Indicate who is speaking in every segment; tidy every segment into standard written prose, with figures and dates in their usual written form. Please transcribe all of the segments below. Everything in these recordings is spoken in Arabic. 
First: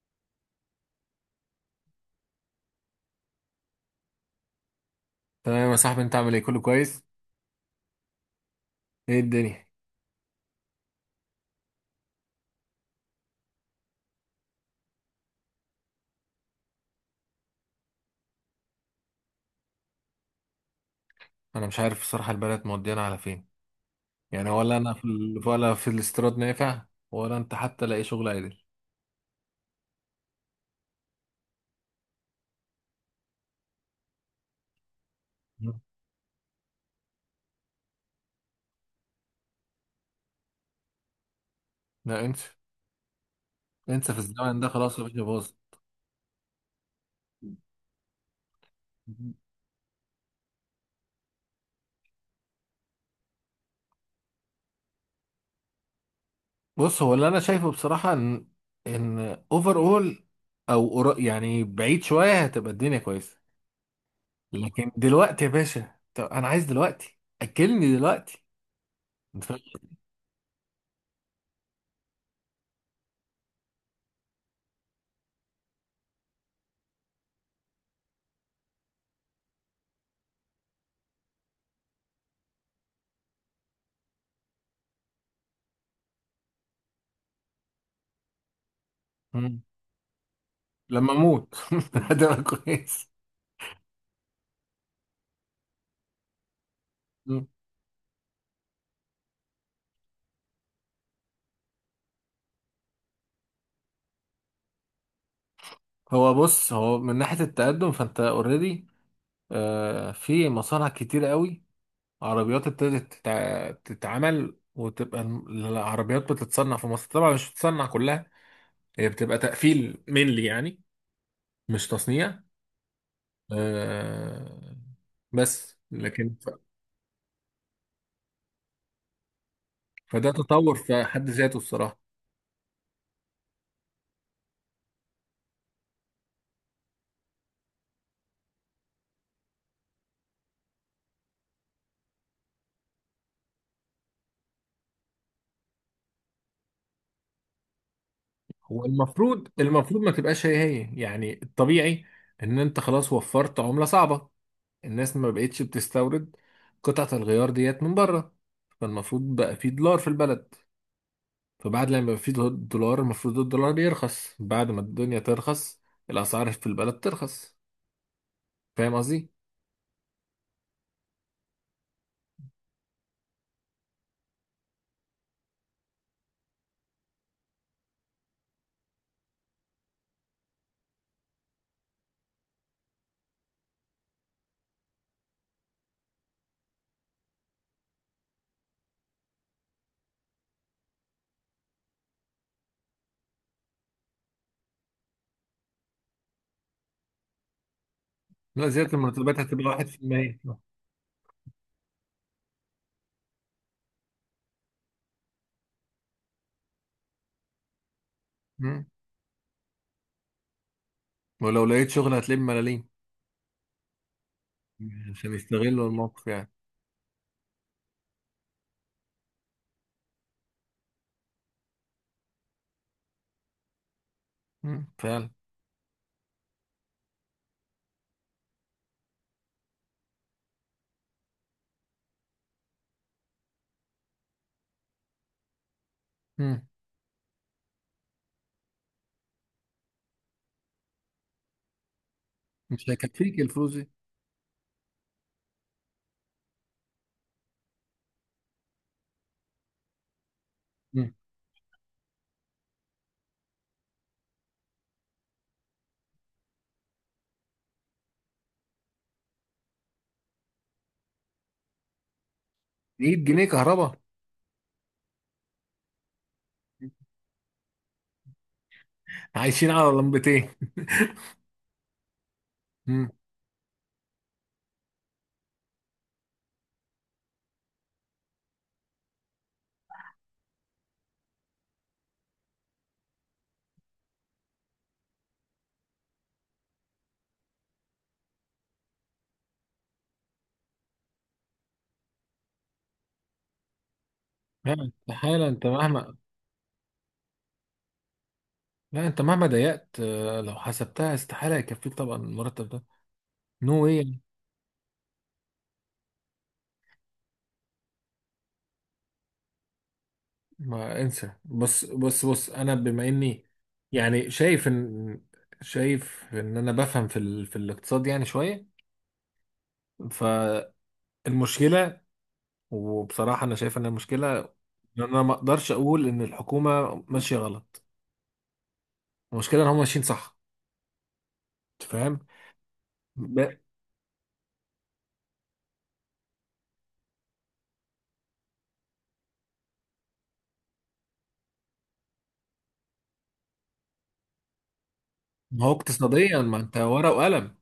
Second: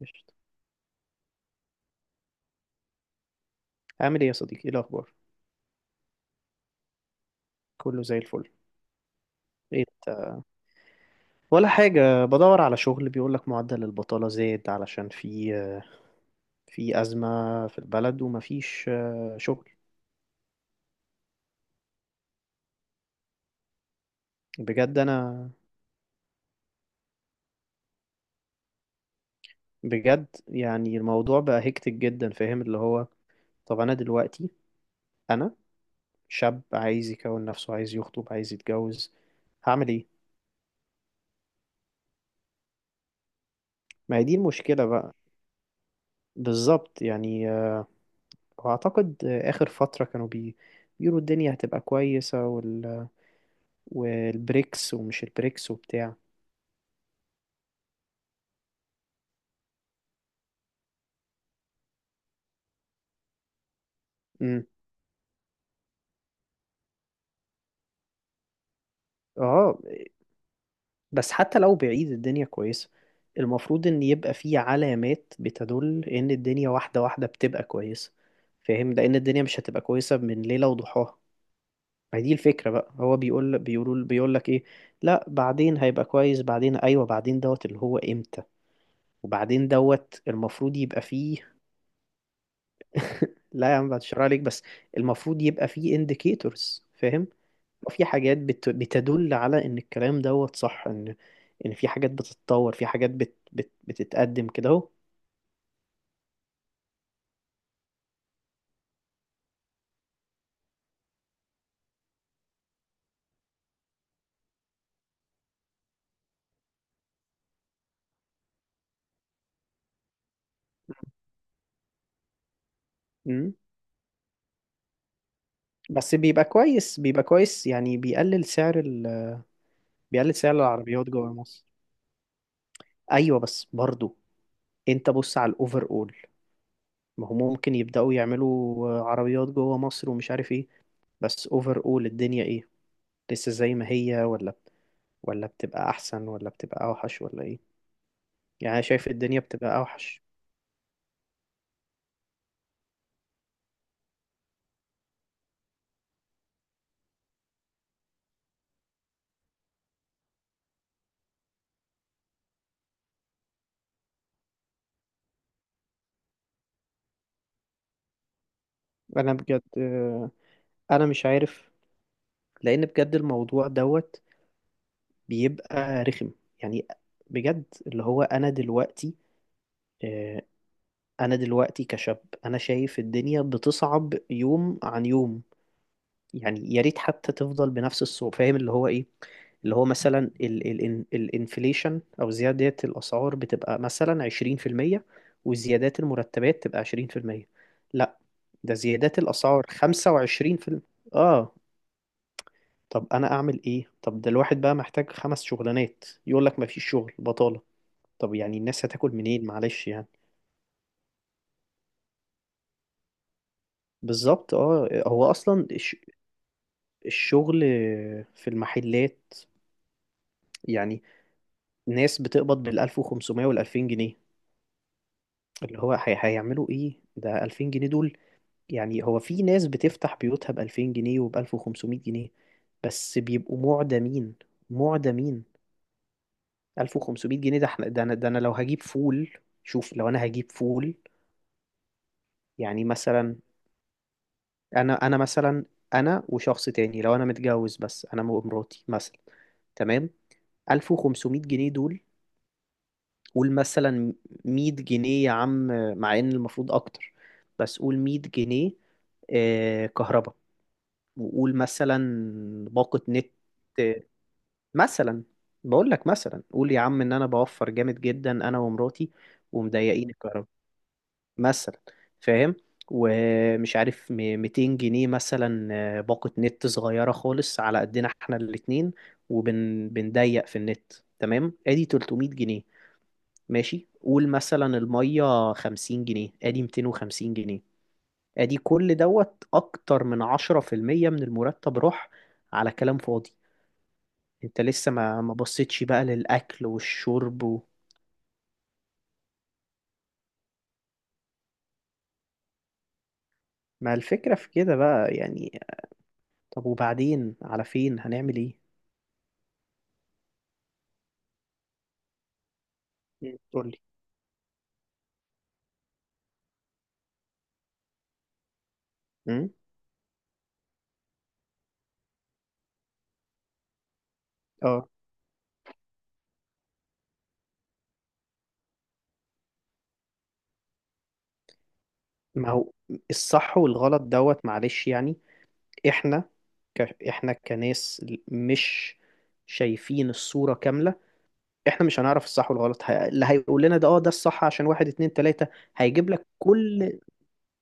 Speaker 1: قشطة. عامل ايه يا صديقي؟ ايه الاخبار؟
Speaker 2: تمام يا صاحبي، انت عامل ايه؟ كله كويس؟
Speaker 1: كله زي الفل.
Speaker 2: ايه الدنيا؟
Speaker 1: ايه انت؟ ولا حاجة، بدور على شغل. بيقول لك معدل البطالة زاد علشان في أزمة في البلد، ومفيش شغل.
Speaker 2: انا مش عارف الصراحه البلد مودينا على فين. يعني ولا انا
Speaker 1: بجد انا،
Speaker 2: ولا في الاستيراد نافع. ولا انت حتى لاقي شغل عادل؟
Speaker 1: بجد يعني الموضوع بقى هيكتك جدا. فاهم اللي هو؟ طب انا دلوقتي، انا
Speaker 2: مم.
Speaker 1: شاب عايز يكون نفسه، عايز يخطب، عايز يتجوز. هعمل ايه؟
Speaker 2: لا انسى، انسى
Speaker 1: ما
Speaker 2: في
Speaker 1: هي دي
Speaker 2: الزمن ده،
Speaker 1: المشكلة
Speaker 2: خلاص يا
Speaker 1: بقى.
Speaker 2: باشا باظ.
Speaker 1: بالظبط يعني، واعتقد اخر فترة كانوا بيقولوا الدنيا هتبقى كويسة، والبريكس ومش البريكس وبتاع.
Speaker 2: بص، هو اللي انا شايفه بصراحه ان اوفر اول، يعني بعيد شويه هتبقى الدنيا كويسه.
Speaker 1: امم
Speaker 2: لكن دلوقتي يا باشا، طب انا عايز دلوقتي، اكلني دلوقتي. انت فاهم؟
Speaker 1: اه بس حتى لو بعيد الدنيا كويسة، المفروض ان يبقى في علامات بتدل ان الدنيا واحدة واحدة بتبقى كويسة. فاهم؟ لان الدنيا مش هتبقى كويسة من ليلة وضحاها. ما هي دي الفكرة بقى. هو بيقول لك ايه؟ لا بعدين هيبقى كويس، بعدين ايوه، بعدين دوت اللي هو امتى؟
Speaker 2: مم.
Speaker 1: وبعدين دوت المفروض يبقى
Speaker 2: لما اموت
Speaker 1: فيه.
Speaker 2: هتبقى كويس.
Speaker 1: لا يا عم، بشرح عليك بس. المفروض يبقى فيه indicators. فاهم؟ في حاجات بتدل على ان الكلام دوت صح، ان في حاجات بتتطور، في حاجات بتتقدم كده اهو.
Speaker 2: هو بص من ناحية التقدم، فانت اوريدي في مصانع كتير قوي. عربيات تتعمل، العربيات بتتصنع في مصر. طبعا مش بتتصنع كلها، هي بتبقى تقفيل مينلي يعني. مش تصنيع.
Speaker 1: أمم.
Speaker 2: آه، بس
Speaker 1: بس
Speaker 2: لكن
Speaker 1: بيبقى
Speaker 2: ف-
Speaker 1: كويس، بيبقى كويس يعني، بيقلل سعر
Speaker 2: فده
Speaker 1: بيقلل سعر
Speaker 2: تطور في
Speaker 1: العربيات
Speaker 2: حد
Speaker 1: جوه
Speaker 2: ذاته
Speaker 1: مصر.
Speaker 2: الصراحة.
Speaker 1: ايوه بس برضو، انت بص على الاوفر اول. ما هم ممكن يبداوا يعملوا عربيات جوه مصر ومش عارف ايه، بس اوفر اول الدنيا ايه؟ لسه زي ما هي، ولا بتبقى احسن، ولا بتبقى اوحش ولا ايه؟ يعني أنا
Speaker 2: هو
Speaker 1: شايف الدنيا
Speaker 2: المفروض
Speaker 1: بتبقى
Speaker 2: المفروض ما
Speaker 1: اوحش.
Speaker 2: تبقاش هي يعني الطبيعي. ان انت خلاص وفرت عملة صعبة، الناس ما بقتش بتستورد قطعة الغيار ديت من بره. فالمفروض بقى في دولار في البلد. فبعد لما يبقى في دولار المفروض الدولار يرخص، بعد ما الدنيا ترخص، الأسعار في البلد ترخص. فاهم قصدي؟
Speaker 1: انا بجد، انا مش عارف، لان بجد الموضوع دوت بيبقى رخم يعني. بجد اللي هو، انا دلوقتي آه، انا دلوقتي كشاب انا شايف الدنيا بتصعب يوم عن يوم. يعني يا ريت حتى تفضل بنفس الصعوبة. فاهم اللي هو ايه؟ اللي هو مثلا ال الانفليشن او زيادة الاسعار بتبقى مثلا 20%، وزيادات المرتبات تبقى 20%. لا،
Speaker 2: لا،
Speaker 1: ده
Speaker 2: زيادة
Speaker 1: زيادات
Speaker 2: المرتبات
Speaker 1: الاسعار
Speaker 2: هتبقى واحد في المية.
Speaker 1: 25%. اه طب انا اعمل ايه؟ طب ده الواحد بقى محتاج خمس شغلانات، يقول لك مفيش شغل، بطالة. طب يعني الناس
Speaker 2: مم.
Speaker 1: هتاكل منين معلش يعني.
Speaker 2: ولو لقيت شغل هتلاقيه بملاليم،
Speaker 1: بالظبط. اه هو
Speaker 2: عشان
Speaker 1: اصلا
Speaker 2: يستغلوا الموقف يعني.
Speaker 1: الشغل في المحلات يعني، ناس بتقبض بال 1500 وال 2000 جنيه.
Speaker 2: مم. فعلا.
Speaker 1: اللي هو هيعملوا ايه ده 2000 جنيه دول؟ يعني هو في ناس بتفتح بيوتها ب 2000 جنيه وب 1500 جنيه، بس بيبقوا معدمين، معدمين.
Speaker 2: مم.
Speaker 1: 1500 جنيه ده احنا، ده انا لو هجيب فول، شوف لو انا هجيب فول يعني
Speaker 2: مش
Speaker 1: مثلا،
Speaker 2: هيكفيك الفلوس دي.
Speaker 1: انا مثلا، انا وشخص تاني، لو انا متجوز بس، انا ومراتي مثلا، تمام،
Speaker 2: مم.
Speaker 1: 1500 جنيه دول. قول مثلا 100 جنيه يا عم، مع ان المفروض اكتر، بس قول 100 جنيه كهرباء. وقول مثلا باقة
Speaker 2: 100
Speaker 1: نت،
Speaker 2: جنيه كهرباء.
Speaker 1: مثلا بقول لك، مثلا قول يا عم ان انا بوفر جامد جدا انا ومراتي،
Speaker 2: عايشين على
Speaker 1: ومضيقين
Speaker 2: لمبتين.
Speaker 1: الكهرباء مثلا. فاهم؟
Speaker 2: مم.
Speaker 1: ومش عارف 200 جنيه مثلا، باقة نت صغيرة خالص على قدنا احنا الاتنين، وبنضيق في النت، تمام، ادي 300 جنيه. ماشي قول مثلا المية 50 جنيه، ادي 250 جنيه. ادي كل دوت اكتر من 10% من المرتب راح على كلام فاضي. انت لسه
Speaker 2: فعلا.
Speaker 1: ما
Speaker 2: استحالة انت
Speaker 1: بصيتش بقى
Speaker 2: مهما
Speaker 1: للاكل والشرب
Speaker 2: لا، انت مهما ضيقت، لو حسبتها، استحالة يكفيك طبعا المرتب ده. نو
Speaker 1: ما
Speaker 2: واي يعني.
Speaker 1: الفكرة في كده بقى يعني. طب وبعدين على فين؟ هنعمل ايه؟
Speaker 2: ما انسى، بص بص بص، انا بما اني
Speaker 1: قول.
Speaker 2: يعني شايف ان، شايف انا بفهم في الاقتصاد يعني شوية.
Speaker 1: امم
Speaker 2: فالمشكلة، وبصراحة انا شايف ان المشكلة
Speaker 1: اه
Speaker 2: ان انا ما اقدرش اقول ان الحكومة ماشية غلط. المشكلة ان هم ماشيين صح. انت فاهم؟
Speaker 1: ما هو
Speaker 2: ب...
Speaker 1: الصح والغلط دوت معلش يعني. احنا ك... احنا كناس مش شايفين الصورة كاملة. احنا مش هنعرف الصح والغلط، اللي هيقول لنا ده اه ده الصح عشان واحد اتنين تلاتة
Speaker 2: ما هو
Speaker 1: هيجيب لك
Speaker 2: اقتصاديا، ما انت
Speaker 1: كل.
Speaker 2: ورقة وقلم.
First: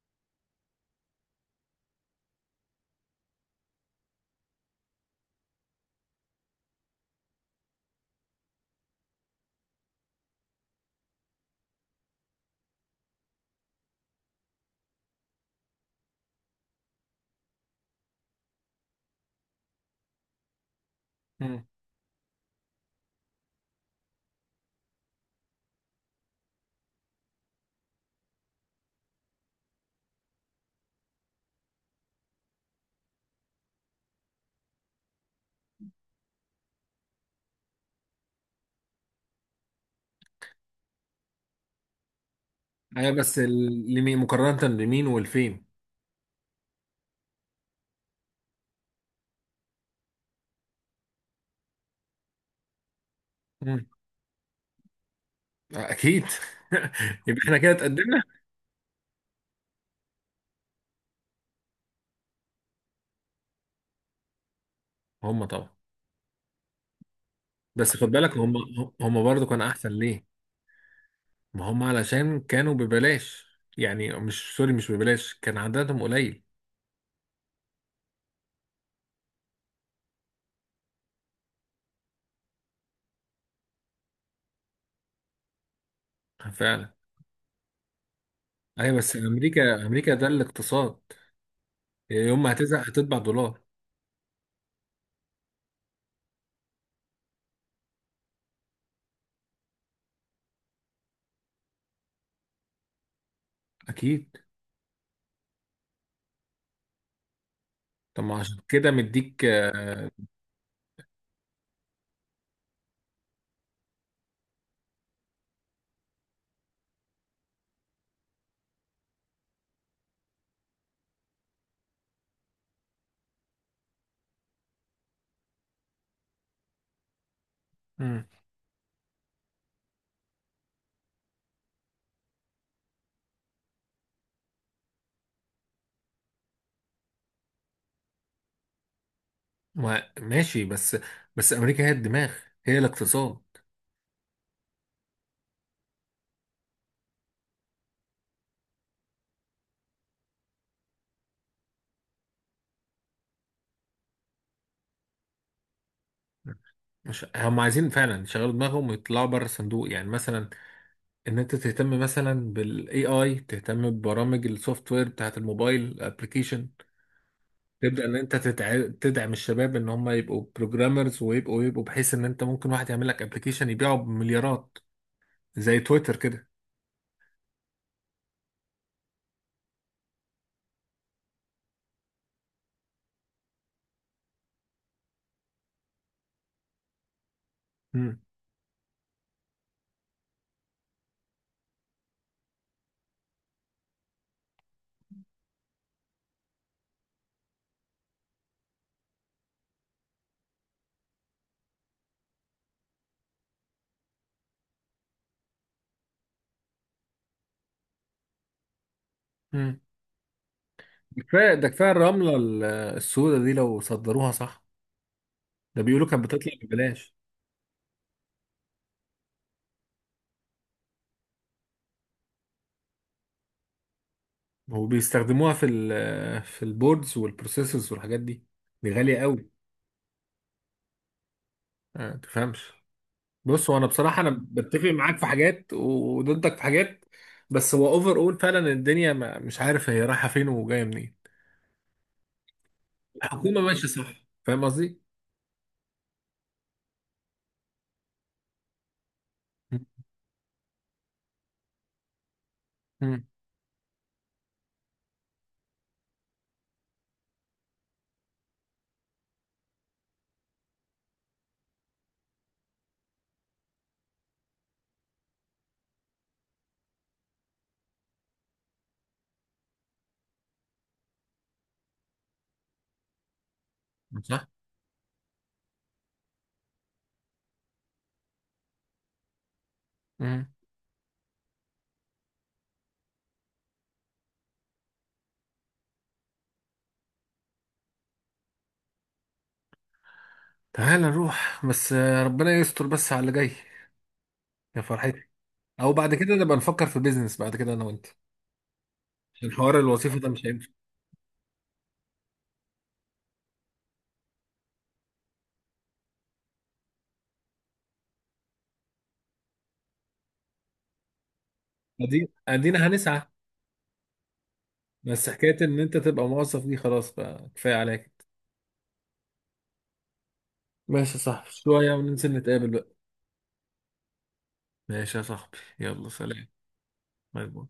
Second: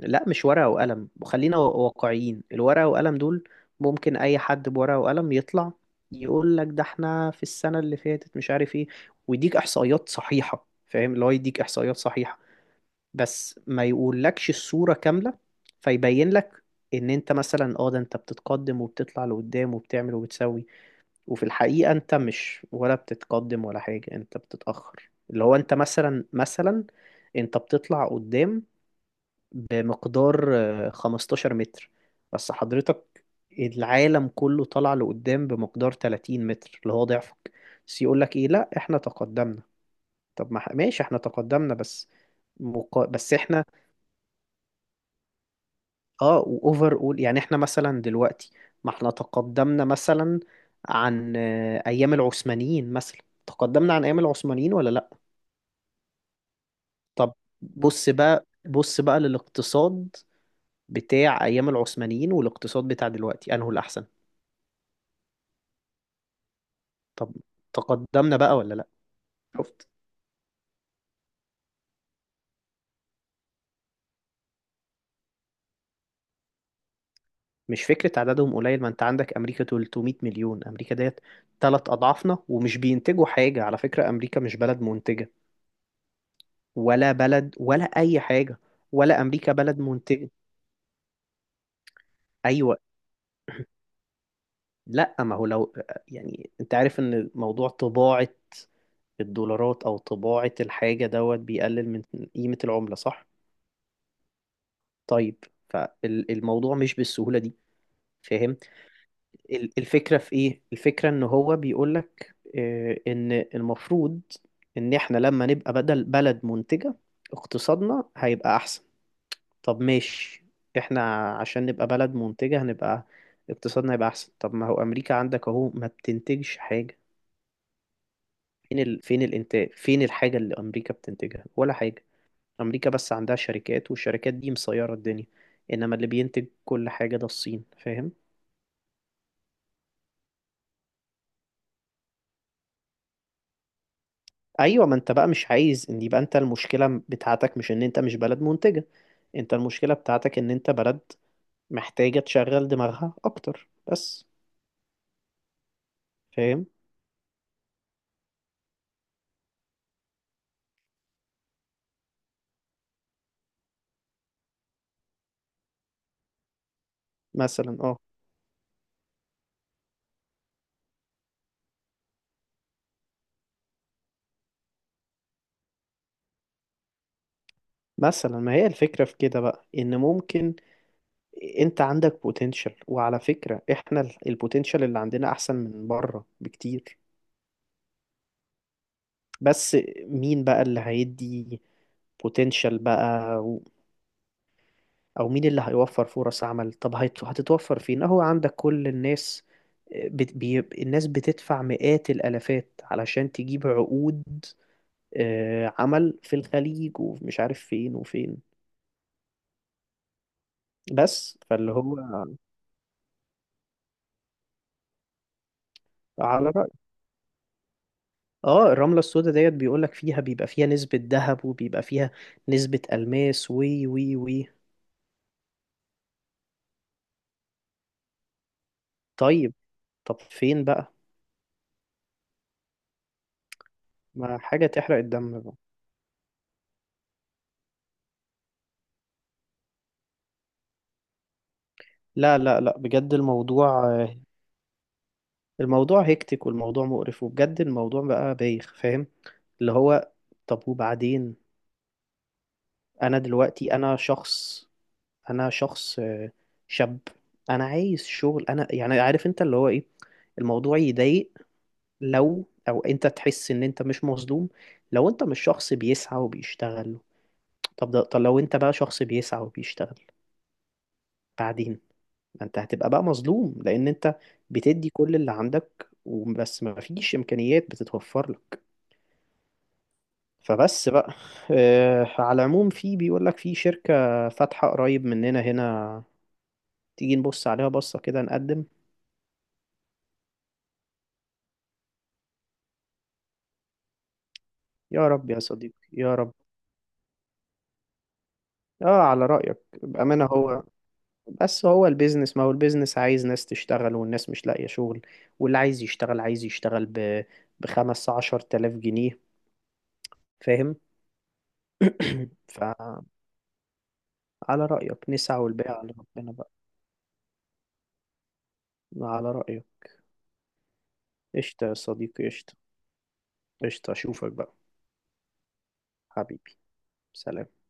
Speaker 1: لا مش ورقة وقلم، وخلينا واقعيين. الورقة وقلم دول ممكن اي حد بورقة وقلم يطلع يقول لك ده احنا في السنة اللي فاتت مش عارف ايه، ويديك احصائيات صحيحة. فاهم اللي هو؟ يديك احصائيات صحيحة بس ما يقولكش الصورة كاملة. فيبين لك ان انت مثلا، ده انت بتتقدم وبتطلع لقدام وبتعمل وبتسوي، وفي
Speaker 2: مم.
Speaker 1: الحقيقة انت مش ولا بتتقدم ولا حاجة، انت بتتأخر. اللي هو انت مثلا، انت بتطلع قدام بمقدار 15 متر، بس حضرتك العالم كله طلع لقدام بمقدار 30 متر اللي هو ضعفك. بس يقولك ايه؟ لا احنا تقدمنا. طب ما ح- ماشي، احنا تقدمنا بس،
Speaker 2: ايوه،
Speaker 1: بس
Speaker 2: بس
Speaker 1: احنا.
Speaker 2: لمين مقارنة بمين والفين؟
Speaker 1: اه واوفر اول يعني احنا مثلا دلوقتي، ما احنا تقدمنا مثلا عن ايام العثمانيين مثلا. تقدمنا عن ايام العثمانيين ولا لا؟
Speaker 2: اكيد.
Speaker 1: طب
Speaker 2: يبقى احنا كده
Speaker 1: بص
Speaker 2: اتقدمنا.
Speaker 1: بقى، بص بقى للاقتصاد بتاع ايام العثمانيين، والاقتصاد بتاع دلوقتي، انه الاحسن.
Speaker 2: هم طبعا.
Speaker 1: طب
Speaker 2: بس خد بالك،
Speaker 1: تقدمنا
Speaker 2: هم
Speaker 1: بقى ولا لا؟
Speaker 2: هم برضو كان احسن
Speaker 1: شفت؟
Speaker 2: ليه؟ ما هم علشان كانوا ببلاش. يعني مش ببلاش، كان عددهم قليل.
Speaker 1: مش فكرة عددهم قليل. ما انت عندك امريكا 300 مليون، امريكا ديت تلات اضعافنا ومش بينتجوا حاجة. على فكرة امريكا مش بلد منتجة،
Speaker 2: فعلا.
Speaker 1: ولا بلد، ولا اي حاجة.
Speaker 2: ايوه بس
Speaker 1: ولا امريكا بلد
Speaker 2: امريكا، امريكا ده
Speaker 1: منتجة.
Speaker 2: الاقتصاد، يوم ما
Speaker 1: ايوه.
Speaker 2: هتزهق هتطبع دولار.
Speaker 1: لا ما هو لو، يعني انت عارف ان موضوع طباعة الدولارات او طباعة الحاجة دوت بيقلل من قيمة العملة، صح؟
Speaker 2: اكيد.
Speaker 1: طيب. فالموضوع مش بالسهولة دي.
Speaker 2: طب ما عشان
Speaker 1: فاهم؟
Speaker 2: كده مديك آه،
Speaker 1: الفكرة في ايه؟ الفكرة ان هو بيقولك ان المفروض ان احنا لما نبقى بدل بلد منتجة، اقتصادنا هيبقى احسن. طب ماشي، احنا عشان نبقى بلد منتجة هنبقى، اقتصادنا هيبقى احسن. طب ما هو امريكا عندك اهو ما بتنتجش حاجة.
Speaker 2: مم.
Speaker 1: فين فين الانتاج؟ فين الحاجة اللي امريكا بتنتجها؟ ولا حاجة. امريكا بس عندها شركات، والشركات دي مسيرة الدنيا. انما اللي بينتج كل حاجة ده الصين. فاهم؟
Speaker 2: ماشي. بس امريكا هي الدماغ، هي الاقتصاد.
Speaker 1: ايوه، ما انت بقى مش عايز ان يبقى، انت المشكلة بتاعتك مش ان انت مش بلد منتجة، انت المشكلة بتاعتك ان انت بلد محتاجة تشغل دماغها اكتر بس. فاهم؟
Speaker 2: مش هم عايزين فعلا يشغلوا دماغهم ويطلعوا بره الصندوق؟ يعني مثلا ان انت تهتم مثلا بالاي اي، تهتم ببرامج السوفت وير بتاعت الموبايل الابلكيشن.
Speaker 1: مثلا
Speaker 2: تبدا ان انت تدعم الشباب ان هم يبقوا بروجرامرز، ويبقوا بحيث ان انت ممكن واحد يعمل لك ابلكيشن يبيعه بمليارات، زي تويتر كده.
Speaker 1: مثلا، ما هي الفكرة في كده بقى، ان ممكن انت عندك بوتنشال، وعلى فكرة احنا البوتنشال اللي عندنا احسن من بره بكتير.
Speaker 2: امم
Speaker 1: بس مين بقى اللي هيدي بوتنشال بقى، او مين اللي هيوفر فرص عمل؟ طب هتتوفر فين اهو؟ عندك كل الناس، الناس بتدفع مئات الالافات علشان تجيب عقود عمل في الخليج، ومش عارف فين وفين،
Speaker 2: امم
Speaker 1: بس
Speaker 2: كفايه ده
Speaker 1: فاللي هو،
Speaker 2: كفايه، الرمله السوداء دي لو صدروها صح، ده بيقولوا كانت
Speaker 1: على
Speaker 2: بتطلع
Speaker 1: رأي.
Speaker 2: ببلاش.
Speaker 1: اه الرملة السوداء ديت بيقولك فيها، بيبقى فيها نسبة ذهب وبيبقى فيها نسبة ألماس وي وي وي.
Speaker 2: وبيستخدموها في البوردز والبروسيسورز والحاجات دي، دي غاليه قوي.
Speaker 1: طيب، طب فين بقى؟
Speaker 2: ما تفهمش. بص، هو انا بصراحه
Speaker 1: ما
Speaker 2: انا
Speaker 1: حاجة
Speaker 2: بتفق
Speaker 1: تحرق
Speaker 2: معاك في
Speaker 1: الدم بقى.
Speaker 2: حاجات وضدك في حاجات. بس هو اوفر اول فعلا الدنيا، ما مش عارف هي رايحه فين وجايه منين.
Speaker 1: لا لا لا، بجد
Speaker 2: الحكومه
Speaker 1: الموضوع،
Speaker 2: ماشيه صح. فاهم قصدي؟
Speaker 1: الموضوع هيكتك، والموضوع مقرف، وبجد الموضوع بقى بايخ. فاهم اللي
Speaker 2: مم.
Speaker 1: هو؟ طب وبعدين؟ انا
Speaker 2: مم.
Speaker 1: دلوقتي انا شخص، انا شخص آه، شاب، انا عايز شغل. انا يعني عارف انت اللي هو ايه، الموضوع يضايق لو او انت تحس ان انت مش مظلوم، لو انت مش شخص بيسعى وبيشتغل. طب لو انت بقى شخص بيسعى وبيشتغل بعدين، ما انت هتبقى بقى مظلوم، لان انت
Speaker 2: صح.
Speaker 1: بتدي كل اللي عندك وبس، ما فيش امكانيات بتتوفر لك.
Speaker 2: مم.
Speaker 1: فبس بقى، على العموم في، بيقول لك في شركة فاتحة قريب مننا هنا، تيجي نبص عليها بصة كده نقدم.
Speaker 2: تعال نروح، بس ربنا يستر بس على اللي جاي. يا
Speaker 1: يا
Speaker 2: فرحتي.
Speaker 1: رب يا صديقي
Speaker 2: او بعد
Speaker 1: يا رب.
Speaker 2: كده نبقى نفكر في بيزنس بعد كده انا وانت،
Speaker 1: اه على
Speaker 2: عشان
Speaker 1: رأيك.
Speaker 2: حوار الوظيفه
Speaker 1: بأمانة،
Speaker 2: ده مش هينفع.
Speaker 1: بس هو البيزنس، ما هو البيزنس عايز ناس تشتغل، والناس مش لاقية شغل، واللي عايز يشتغل عايز يشتغل بخمس عشر تلاف جنيه. فاهم؟
Speaker 2: ادينا ادينا
Speaker 1: فعلى
Speaker 2: هنسعى.
Speaker 1: رأيك
Speaker 2: بس
Speaker 1: نسعى
Speaker 2: حكايه
Speaker 1: والباقي
Speaker 2: ان
Speaker 1: على
Speaker 2: انت تبقى
Speaker 1: ربنا.
Speaker 2: موظف دي خلاص، بقى كفايه عليك.
Speaker 1: على رأيه.
Speaker 2: ماشي يا صاحبي،
Speaker 1: قشطة يا
Speaker 2: شويه
Speaker 1: صديقي،
Speaker 2: وننزل
Speaker 1: قشطة،
Speaker 2: نتقابل بقى.
Speaker 1: قشطة. أشوفك بقى
Speaker 2: ماشي يا صاحبي، يلا سلام.
Speaker 1: حبيبي.
Speaker 2: باي
Speaker 1: سلام.
Speaker 2: باي.